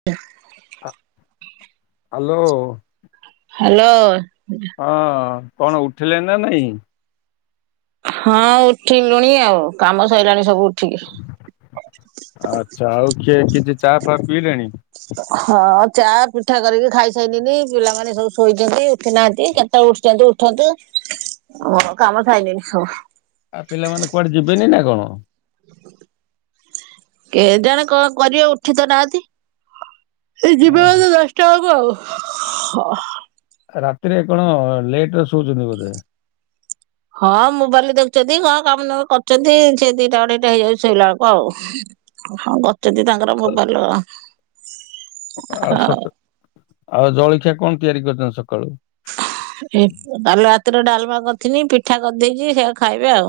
[unintelligible] Hello. Hello. ହଁ କଣ ଉଠିଲେ ନା ନାହିଁ? ହଁ ଉଠିଲୁଣି ଆଉ କାମ ସରିଲାଣି ସବୁ ଉଠିକି। ଆଚ୍ଛା ଆଉ କିଏ କିଛି ଚା ଫା ପିଇଲେଣି? ହଁ ଚା ପିଠା କରିକି ଖାଇସାଇନିନି ପିଲାମାନେ ସବୁ ଶୋଇଛନ୍ତି ଉଠିନାହାନ୍ତି କେତେବେଳେ ଉଠିଛନ୍ତି ଉଠନ୍ତୁ ମର କାମ ସାଇନିଣିି ସବୁ। ଆଉ ପିଲାମାନେ କୁଆଡ଼େ ଯିବେନି ନା କଣ? କେଜାଣେ କଣ କରିବା ଉଠି ତ ନାହାନ୍ତି ଏ ଅ, ଯିବାତ ଦଶ [unintelligible] ରାତିରେ କଣ ଲେଟରେ ଶୋଉଛନ୍ତି ବୋଧେ? ହଁ ମୋବାଇଲ୍ ଦେଖୁଛନ୍ତି କଣ କାମ ଦାମ କରଛନ୍ତି ସେ ଦିଟା ଅଢେ଼ଇଟା ହେଇଯାଉଛି ସେଇଲାଆକୁ ଆଉ। [unintelligible] ତାଙ୍କର ମୋବାଇଲ୍ ଆଉ ସକା ଆଉ ଜଳଖିଆ କଣ ତିଆରି କରିୁଛନ୍ତି ସକାଳୁ? ଏ କାଲି ରାତିରେ ଡ଼ାଲମା କରିଥିଲି ପିଠା କରିଦେଇଛି ସେଆ ଖାଇବେ ଆଉ।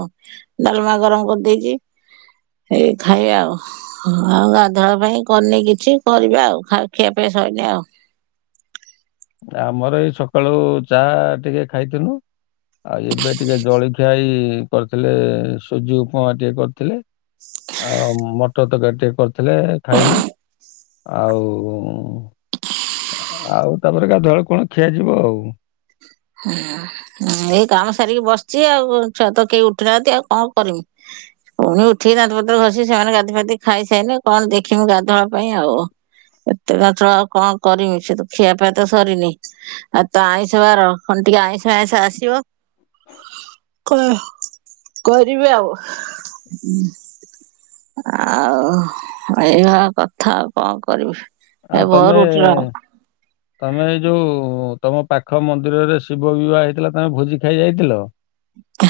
ଡ଼ାଲମା ଗରମ କରିଦେଇଚି ହେଇ ଖାଇବେ ଆଉ। ହଁ ଆଉ ଗାଧୁଆଳ ପାଇଁ କରିନି କିଛି କରିବା ଆଉ ଖା ଖିଆ ପାଇଁ ସଇନେ ଆଉ। ଆମର ଏଇ ସକାଳୁ ଚା ଟିକେ ଖାଇଥିନୁ। ଆଉ ଏବେ ଟିକେ ଜଳଖିଆଇ ଇଏ କରିଥିଲେ ସୁଜି ଉପମା ଟିକେ କରିଥିଲେ। ଆଉ ମଟର ତରକାରୀ ଟିକେ କରିଥିଲେ ଖାଇଲୁ ଆଉ ଆଉ ତାପରେ ଗାଧଆଳୁ କଣ ଖିଆଯିବ ଆଉ। ହୁଁ ଏଇ କାମ ସାରିକି ବସିଚି ଆଉ ଛୁଆତ କେହି ଉଠିନାହାନ୍ତି ଆଉ କଣ କରିମି। ପୁଣି ଉଠିକି ଦାନ୍ତପତ୍ର ଘଷି ସେମାନେ ଗାଧି ଫାତି ଖାଇସାଇନେ କଣ ଦେଖିମି ଗାଧୁଆଳ ପାଇଁ ଆଉ। ଏତେ ଚଞ୍ଚଳ ଆଉ କଣ କରିମି ସେ ତୁ ଖିଆପିଆ ତ ସରିନି ଆଉ ତ ଆଇଁଷ ବାର। କଣ ଟିକେ ଆଇଁଷ ଆଇଁଷ ଆସିବ। କଣ କରିବି ଆଉ ଆଉ ଏଭଳିଆ କଥା ଆଉ କଣ କରିବି? ଆଉ ଏ ତମେ ଭୋରୁ ଉଠିଲଉଁ। ତମେ ଏଇ ଯୋଉ ତମ ପାଖ ମନ୍ଦିରରେ ଶିବ ବିବାହ ହେଇଥିଲା ତମେ ଭୋଜି ଖାଇ ଯାଇଥିଲ?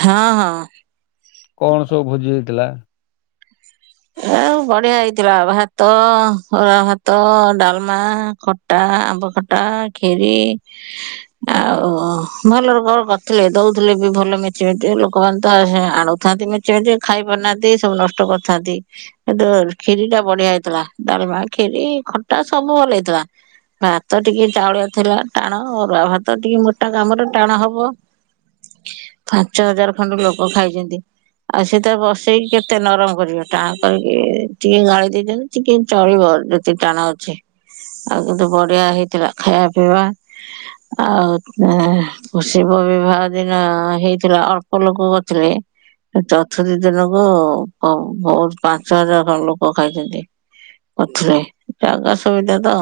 ହଁ ହଁ। କଣ ସବୁ ଭୋଜି ହେଇଥିଲା? ଏ ବଢିଆ ହେଇଥିଲା ଭାତ, ଅରୁଆ ଭାତ, ଡାଲମା ଖ ଟା ଆମ୍ବ ଖଟା, ଖିରି ଆଉ ଭଲ ରକମ ର କରିଥିଲେ। ଦଉଥିଲେ ବି ଭଲ ମେଞ୍ଚେ ମେଞ୍ଚେ ଲୋକମାନେ ତ ଏହେଁ ଆଣୁ ଥାନ୍ତି ମେଞ୍ଚେ ମେଞ୍ଚେ ଖାଇ ପାରୁନାହାନ୍ତି ସବୁ ନଷ୍ଟ କରୁଥାନ୍ତି। [unintelligible] ଖିରି ଟା ବଢିଆ ହେଇଥିଲା। ଡାଲମା, ଖିରି, ଖଟା ସବୁ ଭଲ ହେଇଥିଲା। ଭାତ ଟିକେ ଚାଉଳିଆ ଥିଲା ଟାଣ ଅରୁଆ ଭାତ ଟିକେ ମୋଟା କାମରେ ଟାଣ ହବ। ପାଞ୍ଚ ହଜାର ଖଣ୍ଡେ ଲୋକ ଖାଇଚନ୍ତି ଆଉ ସେ ତାକ ବସେଇକି କେତେ ନରମ କରିବେ? ଟାଣ କରିକି ଟିକେ ଗାଳି ଦେଇଚନ୍ତ ଟିକେ ଚଳିବ ଯେତିକି ଟାଣ ଅଛି। ଆଉ କିନ୍ତୁ ବଢିଆ ହେଇଥିଲା ଖାଇବା ପିଇବା ଆଉ [unintelligible] ମୁଁ ଶିବ ବିବାହ ଦିନ ହେଇଥିଲା ଅଳ୍ପ ଲୋକ କରିଥିଲେ। ମୁଁ ଚତୁୁର୍ଥୀ ଦିନକୁ ଅମ୍ ବହୁତ୍ ପାଞ୍ଚ ହଜାର ଖଣ୍ଡେ ଲୋକ ଖାଇଚନ୍ତି। କରିଥିଲେ। ଜାଗା ସୁବିଧା ତ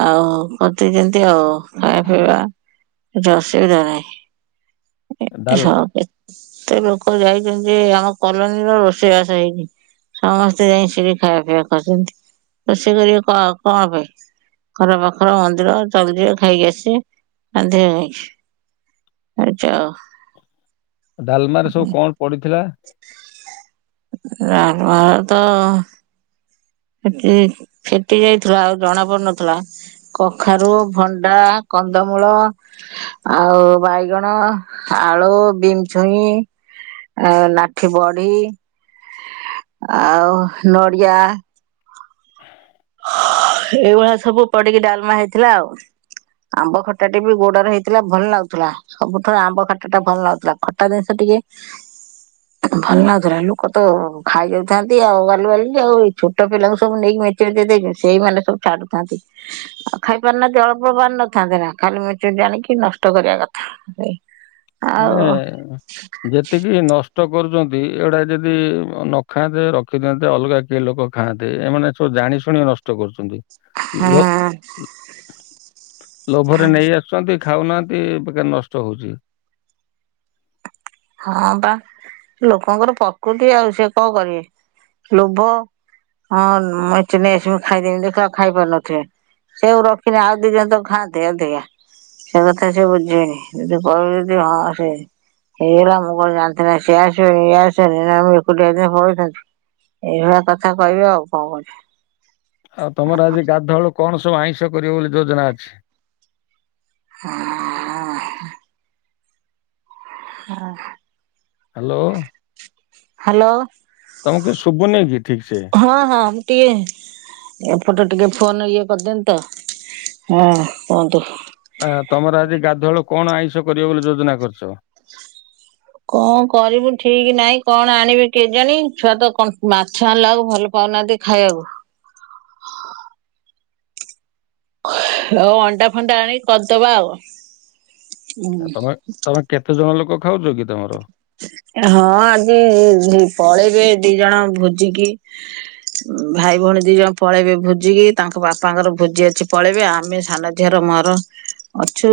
ଆଉ କରନ୍ତି ଯେମତି ଆଉ ଖାଇବା ପିଇବା ଜସେଇ ଜଣେ ଏ ଡାଲ ଶୁଣ ଏ ଏତେ ଲୋକ ଯାଇଛନ୍ତି ଯେ ଆମ କଲୋନୀର ରୋଷ୍ ଷେଇବାସ ହେଇନି ସମସ୍ତେ ଯାଇଁକି ସେଠି ଖାଇବା ପିଇବା କରିଛନ୍ତି। ରୋଷେଇ କରିବ କଣ କଣ ପାଇଁ? ଘର ପାଖର ମନ୍ଦିର ଚାଲିଯିବେ ଖାଇକି ଆସିବେ ରାନ୍ଧିବେ କାହିଁକି? ଆଚ୍ଛା। ଡାଲମାରେ ସବୁ କଣ ପଡିଥିଲା? ଡାଲମା ରେ ତ ଫିଟି ଫିଟି ଯାଇଥିଲା ଆଉ ଜଣା ପଡୁନଥିଲା। କଖାରୁ, ଭଣ୍ଡା, କନ୍ଦମୂଳ। ଆଉ ବାଇଗଣ, ଆଳୁ, ବିମ ଛୁଇଁ। ଆଉ ଲାଠି ବଡି ଆଉ ନଡ଼ିଆ। ଏଇଭଳିଆ ସବୁ ପଡିକି ଡାଲମା ହେଇଥିଲା ଆଉ। ଆମ୍ବ ଖଟା ଟେ ବି ଗୋଡରେ ହେଇଥିଲା ଭଲ ଲାଗୁଥୁଲା। ସବୁଠାରୁ ଆମ୍ବ ଖାଟା ଟା ଭଲ ଲାଗୁଥିଲା। ଖଟା ଜିନିଷ ଟିକେ ଭଲ ନାଗୁଥିଲା ଲୋକ ତ ଖାଇଯାଉଥାନ୍ତି ଆଉ ବାଲୁ ବାଲୁ କି ଆଉ ଏଇ ଛୋଟ ପିଲାଙ୍କୁ ସବୁ ନେଇକି ମୁଁ ଏତ୍ [unintelligible] ସେଇ ମାନେ ସବୁ ଛାଡୁଥାନ୍ତି। ଆଉ ଖାଇପାର ନାହାଁନ୍ତି ଅଳପ ଅଳପ ଆଣିନଥାନ୍ତେ ନା ଖାଲି ମେଞ୍ଚେ ମେଞ୍ଚେ ଆଣିକି ନଷ୍ଟ କରିବା କଥା। [unintelligible] ମାନେ ଯେତିକି ନଷ୍ଟ୍ ଷ୍ଟ କରୁଚନ୍ତି ଏଗୁଡା ଯେଦି ଅଁ ନ ଖାଆନ୍ତେ ରଖିଦିଅନ୍ତେ ଅଲଗା କିଏ ଲୋକ ଖାଆନ୍ତେ ଏମାନେ ସବୁ ଜାଣି ଶୁଣି ନଷ୍ଟ କରୁଚନ୍ତି। ଲୋକ୍ ହୁଁ ଲୋଭରେ ନେଇ ଆସୁଚନ୍ତି ଖାଉନାହାନ୍ତି ବେକାର ନଷ୍ଟ ହଉଚି। ହଁ ବା ଲୋକଙ୍କର ପ୍ରକୃତି ଆଉ ସେ କଣ କରିବେ ଲୋଭ ହଁ ମେଞ୍ଚେ ନେଇ ଆସିବି ଖାଇଦେମି ଦେଖିଲା ବେଳୁ ଖାଇ ପାରୁ ନଥିବେ। ସେଇଆକୁ ରଖିନେ ଆଉ ଦି ଜଣ ତ ଖାଆନ୍ତେ ଅଧିକା। ସେ କଥା ସେ ବୁଝି ବେକି ଯଦି କହିବୁ ଯଦି ହଁ ସେ ହେଇଗଲା ମୁଁ କଣ ଜାଣିଥିନି ସେ ଆସିବ ଇଏ ଆସିବ [unintelligible] ଏଇଭଳିଆ କଥା କହିବେ ଆଉ କଣ କରିବେ। ଆଉ ତମର ଆଜି ଗାଧଆଳୁ କଣ ସବୁ ଆଇଁଷ କରିବ ବୋଲି ଯୋଜନା ଅଛି? ହୁଁ। ହଁ। ହ୍ୟାଲୋ। ହ୍ୟାଲୋ। ତମକୁ କିଛି ଶୁଭୁନିକି କି ଠିକ ସେ? ହଁ ହଁ ମୁଁ ଟିକେ ଏପଟେ ଟିକେ ଫୋନ ଇଏ କରିଦେନିତ ହଁ କୁହନ୍ତୁ? ଆ ତମର ଆଜି ଗାଧୁଆଳୁ କଣ ଆଇଁଷ କରିବ ବୋଲି ଯୋଜନା କରିଛ? କଣ କରିବୁ ଠିକି ନାଇଁ କଣ ଆଣିବି କେଜାଣି ଛୁଆ ତ କ ମାଛ ଆଣିଲା ବେଳକୁ ଭଲ ପାଉନାହାଁନ୍ତି। ଖାଇବାକୁ। ଆଉ ଅଣ୍ଡା ଫଣ୍ଡା ଆଣିକି କରିଦବା ଆଉ। ଆଉ ତମେ ତମେ କେତେ ଜଣ ଲୋକ ଖାଉଛ କି ତମର? ହଁ ଆଜି ଝି ପଳେଇବେ ଦି ଜଣ ଭୋଜିକି। ଭାଇ ଭଉଣୀ ଦି ଜଣ ପଳେଇବେ ଭୋଜିିକି ତାଙ୍କ ବାପାଙ୍କର ଭୋଜି ଅଛି ପଳେଇବେ ଆମେ ସାନ ଝିଅର ମର ଅଛୁ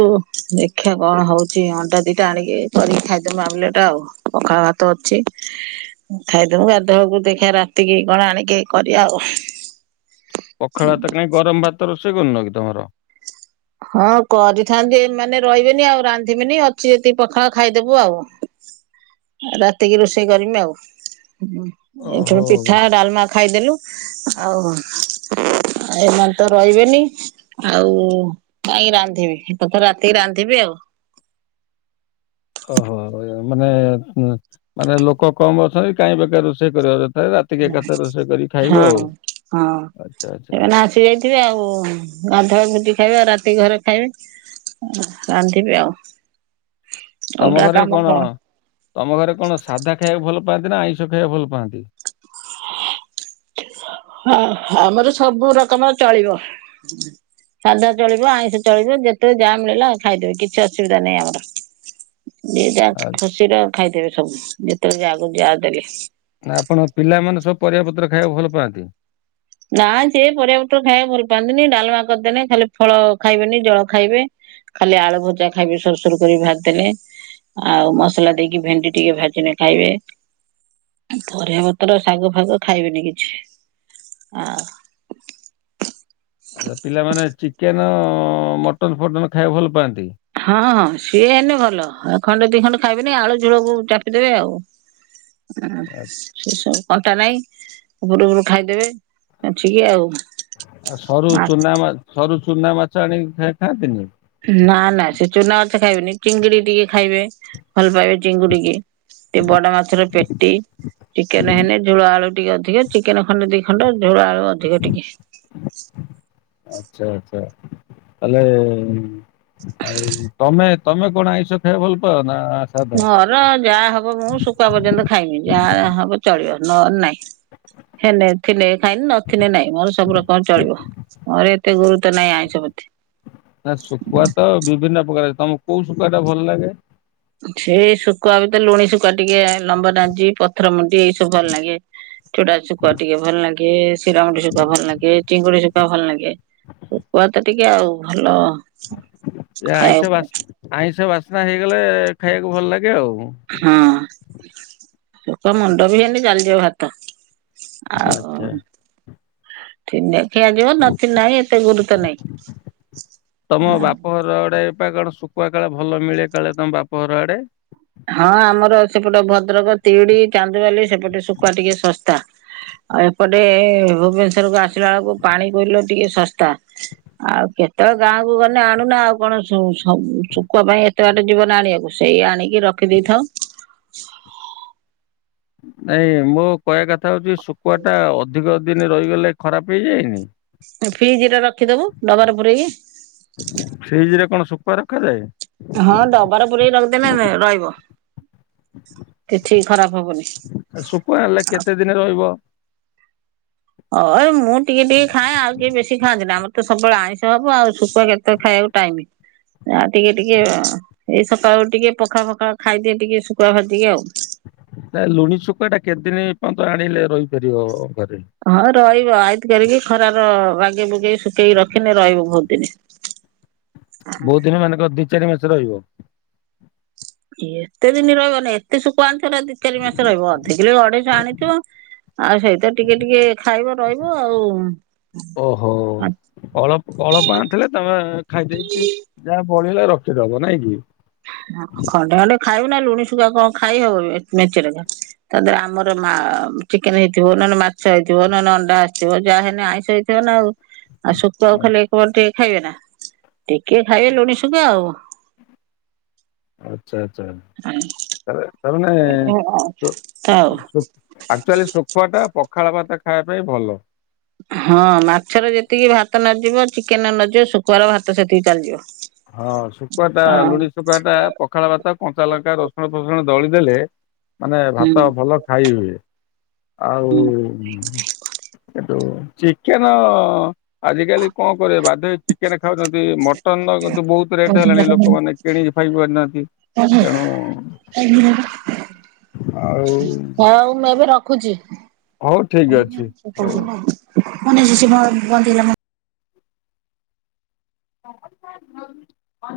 ଦେଖା କଣ ହଉଛି ଅଣ୍ଡା ଦିଟା ଆଣିକି କରିକି ଖା ମାମଲେଟେ ଆଉ ପଖାଳ ଭାତ ଅଛି। ଖାଇଦବୁ ଗାଧୁଆଳକୁ ଦେଖିଆ ରାତିକି କଣ ଆଣିକି କରିବା ଆଉ। ପଖାଳ ଭାତ କାହିଁ ଗରମ ଭାତ ରୋଷେଇ କରୁନ କି ତମର? ହଁ କରିଥାନ୍ତି ମାନେ ରହିବେନି ଆଉ ରାନ୍ଧିବି। ନି ଅଛି ଯତିକି ପଖାଳ ଖାଇଦବୁ ଆଉ। ରାତିକି ରୋଷେଇ କରିମି ଆଉ ଉଁ ଏଠିବିପି ଓହୋ ପିଠା ଡାଲମା ଖାଇଦେଲୁ ଆଉ ଏମାନେ ତ ରହିବେନି। ଆଉ କାହିଁକି ରାନ୍ଧିବି ଏକାଥରେ ରାତିକି ରାନ୍ଧିବି ଆଉ। ଓହୋ ଏ ମାନେ ଉଁ ମାନେ ଲୋକ କମ ଅଛନ୍ତି କାହିଁ ବେକାର ରୋଷେଇ ଏକାଥରେ ରା ଏଥିକି ଏକାତରେ ରଷେଇ କରି ହଁ ଖାଇବ ଆଉ ଆଚ୍ଛା ଆଚ୍ଛା। ସେଥିବେ ଆଉ ଗାଧୁଆ ଭୁଜି ଖାଇବେ ଆଉ ରାତି ଘରେ ଖାଇବେ। ଉଁ ରାନ୍ଧିବି ଆଉ। ତମ ଅଲଗା ଘରେ କାମ କଣ ତମ ଘରେ କଣ ସାଧା ଖାଇବାକୁ ଭଲ ପାଆନ୍ତି ନା ଆଇଁଷ ଖାଇବାକୁ ଭଲ ପାଆନ୍ତି? ହଁ ଆମର ସବୁ ରକମ ଚଳିବ। ସାଧା ଚଳିବ ଆଇଁଷ ଚଳିବ ଯେତେବେଳେ ଯାହା ମିଳିଲା ଖାଇଦେବି କିଛି ଅସୁବିଧା ନାହିଁ ଆମର। ଜିଏଯା ଆ ଖୁସିର ଖାଇଦେବେ ସବୁ ଯେତେବେଳେ ଯାହାକୁ ଯାହା ଦେଲେ। ନା ଆପଣ ପିଲାମାନେ ସବୁ ପରିବା ପତ୍ର ଖାଇବାକୁ ଭଲ ପାଆନ୍ତି? ନା ସିଏ ପରିବା ପତ୍ର ଖାଇବାକୁ ଭଲ ପାଆନ୍ତିନି ଡାଲମା କରିଦେନଜ ଖାଲି ଫଳ ଖାଇବେନି ଜଳ ଖାଇବେ। ଖାଲି ଆଳୁ ଭଜା ଖାଇବେ ସରୁ ସରୁ କରି ଭାଜି ଦେଲେ। ଆଉ ମସଲା ଦେଇକି ଭେଣ୍ଡି ଟିକେ ଭାଜିନେ ଖାଇବେ। ପରିବା ପତ୍ର ଶାଗ ଫାଗ ଖାଇବେନି କିଛି। ଆ। ଆ ପିଲାମାନେ ଚିକେନ ମଟନ ଫଟନ ଖାଇବାକୁ ଭଲ ପାଆନ୍ତି? ହଁ ହଁ ସିଏ ହେନେ ଭଲ ଏ ଖଣ୍ଡେ ଦି ଖଣ୍ଡେ ଖାଇବେନି ଆଳୁ ଝୁଳକୁୁ ଚାପିଦେବେ ଆଉ। ହ ସେସବ କଣ୍ଟା ନାହିଁ ଉପରୁ ଉପରୁ ଖାଇଦେବେ ଛବାଛି କି ଆଉ ଆଉ ସରୁ ଚୁନା ମା ସରୁ ଚୁନା ମାଛ ଆଣିକି ଖାଆନ୍ତିନି? ନା ନା ସେ ଚୁନା ମାଛ ଖାଇବେନି। ଚିଙ୍ଗୁଡି ଟିକେ ଖାଇବେ ଭଲ ପାଇବେ ଚିଙ୍ଗୁଡିିକି। ଟେ ବଡ ମାଛର ପେଟି। ଚିକେନ ହେନେ ଝୋଳ ଆଳୁ ଟିକେ ଅଧିକ, ଚିକେନ ଖଣ୍ଡେ ଦି ଖଣ୍ଡ ଝୋଳ ଆଳୁ ଅଧିକ ଟିକେ। ଆଚ୍ଛା ଆଚଛା ତାଲେ ଆଉ ତମେ ତମେ କଣ ଆଇଁଷ ଖାଇବାକୁ ଭଲ ପାଅ ନା? ସାଧା? ମୋର ଯାହା ହବ ମୁଁ ଶୁଖୁ ପର୍ଯ୍ୟନ୍ତ ଖାଇମି ଯାହା ହବ ଚଳିବ ନହେଲେ ନାଇଁ। ହେଲେ ଥିଲେ ଖାଇ ନଥିଲେ ନାଇଁ ମୋର ସବୁ ପ୍ରକାର ଚଳିବ। ମୋର ଏତେ ଗୁରୁତ୍ୱ ନାହିଁ ଆଇଁଷ ପ୍ରତି। ନା ଶୁଖୁଆ ତ ବିଭିନ୍ନ ପ୍ରକାର ଅଛି। ତମକୁ କୋଉ ଶୁଖୁଆ ଟା ଭଲ ଲାଗେ? ସେ ଶୁଖୁଆ ବି ତ ଲୁଣି ଶୁଖୁଆ ଟିକେ ଲମ୍ବା ନାଡାଜି ପଥର ମୁଣ୍ଡି ଏଇ ସବୁ ଭଲ ଲାଗେ। ଚୁଡା ଶୁଖୁଆ ଟିକେ ଭଲ ଲାଗେ, ଶିରମୁଣ୍ଡି ଶୁଖୁଆ ଭଲ ଲାଗେ, ଚିଙ୍ଗୁଡି ଶୁଖୁଆ ଭଲ ଲାଗେ। ଶୁକୁଆ ତ ଟିକେ ଆଉ ଭଲ। ଏ ଆଇଁଷ ଖାଇବାକୁ ବାସ୍ ଆଇଁଷ ବାସ୍ନା ହେଇଗଲେ ଖାଇବାକୁ ଭଲ ଲାଗେ ଆଉ। ହଁ ଶୁକୁଆ ମୁଣ୍ଡ ବି ହେଲେ ଚାଲିଯିବ ଭାତ। ଆଉ ଆଚ୍ଛା। ଥିନେ ଖିଆଯିବ ନଥିନେ ନାହିଁ ଏତେ ଗୁରୁତ୍ୱ ତମ ନାହିଁ। ବାପଘର ଆଡେ ପା କଣ ଶୁକୁଆ କାଳେ ଭଲ ମିଳେ କାଳେ ତମ ବାପଘର ଆଡେ। ହଁ ଆମର ସେପଟେ ଭଦ୍ରକ ତିହିଡି ଚାନ୍ଦବାଲି ସେପଟେ ଶୁଖୁଆ ଟିକେ ଶସ୍ଥା। ଆଉ ଏପଟେ ଏ ଭୁବେନଶରକୁ ଆସିଲା ବେଳକୁ ପାଣି କୋଇଲର ଟିକେ ଶସ୍ଥା। ଆଉ କେତେବେଳେ ଗାଁକୁ ଗଲେ ଆଣୁନା ଆଉ କଣ ଶ ହ ଶୁଖୁଆ ପାଇଁ ଏତେ ବାଟ ଜୀବନା ଆଣିବାକୁ ସେଇ ଆଣିକି ରଖିଦେଇଥାଉ। ନାଇଁ ମୋ କହିବା କଥା ହଉଚି ଶୁଖୁଆ ଟା ଅଧିକ ଦିନ ରହିଗଲେ ଖରାପ ହେଇଯାଇଏନି? ଫ୍ରିଜ ରେ ରଖିଦବ ଡବାର ପୂୁରେଇକି। ଫ୍ରିଜରେ କଣ ଶୁଖୁଆ ରଖାଯାଏ? ହଁ ଡବାର ପୁରେଇକି ରଖିଦେଲନ ରହିବ କିଛି ଖରାପ ହବନି। ଶୁଖୁଆ ହେଲେ କେତେ ଦିନ ରହିବ? ଅଏ ମୁଁ ଟିକେ ଟିକେ ଖାଏଁ ଆଉ କିଏ ବେଶୀ ଖାଆନ୍ତିନା ଆମର ତ ସବୁବେଳେ ଆଇଁଷ ହବ ଆଉ ଶୁଖୁଆ କେତେ ଖାଇବା ଟାଇମ ଆ ଟିକେ ଟିକେ ଏଇ ସକାଳୁ ଟିକେ ପଖାଳ ଫଖାଳ ଖାଇଦିଏ ଟିକେ ଶୁଖୁଆ ଭାଜିକି ଆଉ। ନା ଲୁଣି ଶୁଖୁଆଟା କେତେଦିନ ପର୍ଯ୍ୟନ୍ତ ଆଣିଲେ ରହିପାରିବ ଘରେ? ହଁ ରହିବ ଆଇତି କରିକି ଖରାର ବାଗେଇ ବୁଗେଇ ଶୁଖେଇକି ରଖିନେ ରହିବ ବହୁତ ଦିନ। ବହୁତ ଦିନ ମାନେ କଣର ଦି ଚାରି ମାସ ରହିବ? ଏତେ ଦିନ ରହିବନି। ଏତେ ଶୁଖୁଆ ଆଣିଛ ନା ଦି ଚାରି ମାସ ରହିବ ଅଧିକିଲ ଅଢେଇସ ଆଣିଥିବ। ଆଉ ସେଇ ତ ଟିକେ ଟିକେ ଖାଇବ ରହିବ ଆଉ। ଓହୋ ଅଳ ଅଳପ ଆଣି ଥିଲେ ତମେ ଖାଇ ଦେଇକି ଯାହା ବଳିଲା ରଖିଦବ ନାଇଁ କି? ହଁ ଖଣ୍ଡେ ଅଧେ ଖାଇବୁ ନା ଲୁଣି ଶୁଖୁଆ କଣ ଖାଇ ହବ କି ମେଞ୍ଚେନେଖା? ତା ଦେହରେ ଆମର ମା ଚିକେନ ହେଇଥିବ, ନହେନେ ମାଛ ହେଇଥିବ, ନହେନେ ଅଣ୍ଡା ଆସିଥିବ ଯାହା ହେନ ଆଇଁଷ ହେଇଥି ବ ନା ଆଉ। ଆଉ ଶୁଖୁଆ କୁ ଖାଲି ଏକାର ଟିକେ ଖାଇବେ ନା। ଟିକେ ଖାଇବେ ଲୁଣି ଶୁଖୁଆ ଆଉ। ଆଚ୍ଛା ଆଚ୍ଛା। ଆଁ। ତାପରେ ତାମାନେ ଛ ଆଉ ଛ ଆକ୍ଚୁଆଲି ଶୁଖୁଆ ଟା ପଖାଳ ଭାତ ଖାଇବା ପାଇଁ ଭଲ। ହଁ ମାଛରେ ଯେତିକି ଭାତ ନଯିବ, ଚିକେନରେ ନଯିବ ଶୁଖୁଆର ଭାତ ସେତିକି ଚାଲିଯିବ। ହଁ ଶୁଖୁଆ ଟା ହଁ ଲୁଣି ଶୁଖାଆ ଟା ପ ପଖାଳ ଭାତ କଞ୍ଚା ଲଙ୍କା ରଷୁଣ ଫସୁଣ ଦଳିଦେଲେ ମାନେ ହୁଁ ଭାତ ଭଲ ଖାଇ ହୁଏ। ଆଉ ହୁଁ। କିନ୍ତୁ ଚିକେନ ଆଜିକାଲି କଣ କରିବ ବାଧ୍ୟ ହେଇ ଚିକେନ ଖାଉଛନ୍ତି ମଟନ ର କିନ୍ତୁ ବହୁତ ରେଟ ହେଲାଣି ଲୋକମାନେ କିଣିକି ଖାଇ ପାରୁନାହାନ୍ତି। ତେଣୁ [unintelligible] ଆଉ ହୋଉ ମୁଁ ଏବେ ରଖୁଛି ହଉ ଠିକ ଅଛି ହଉ। [inaudible] [unintelligible]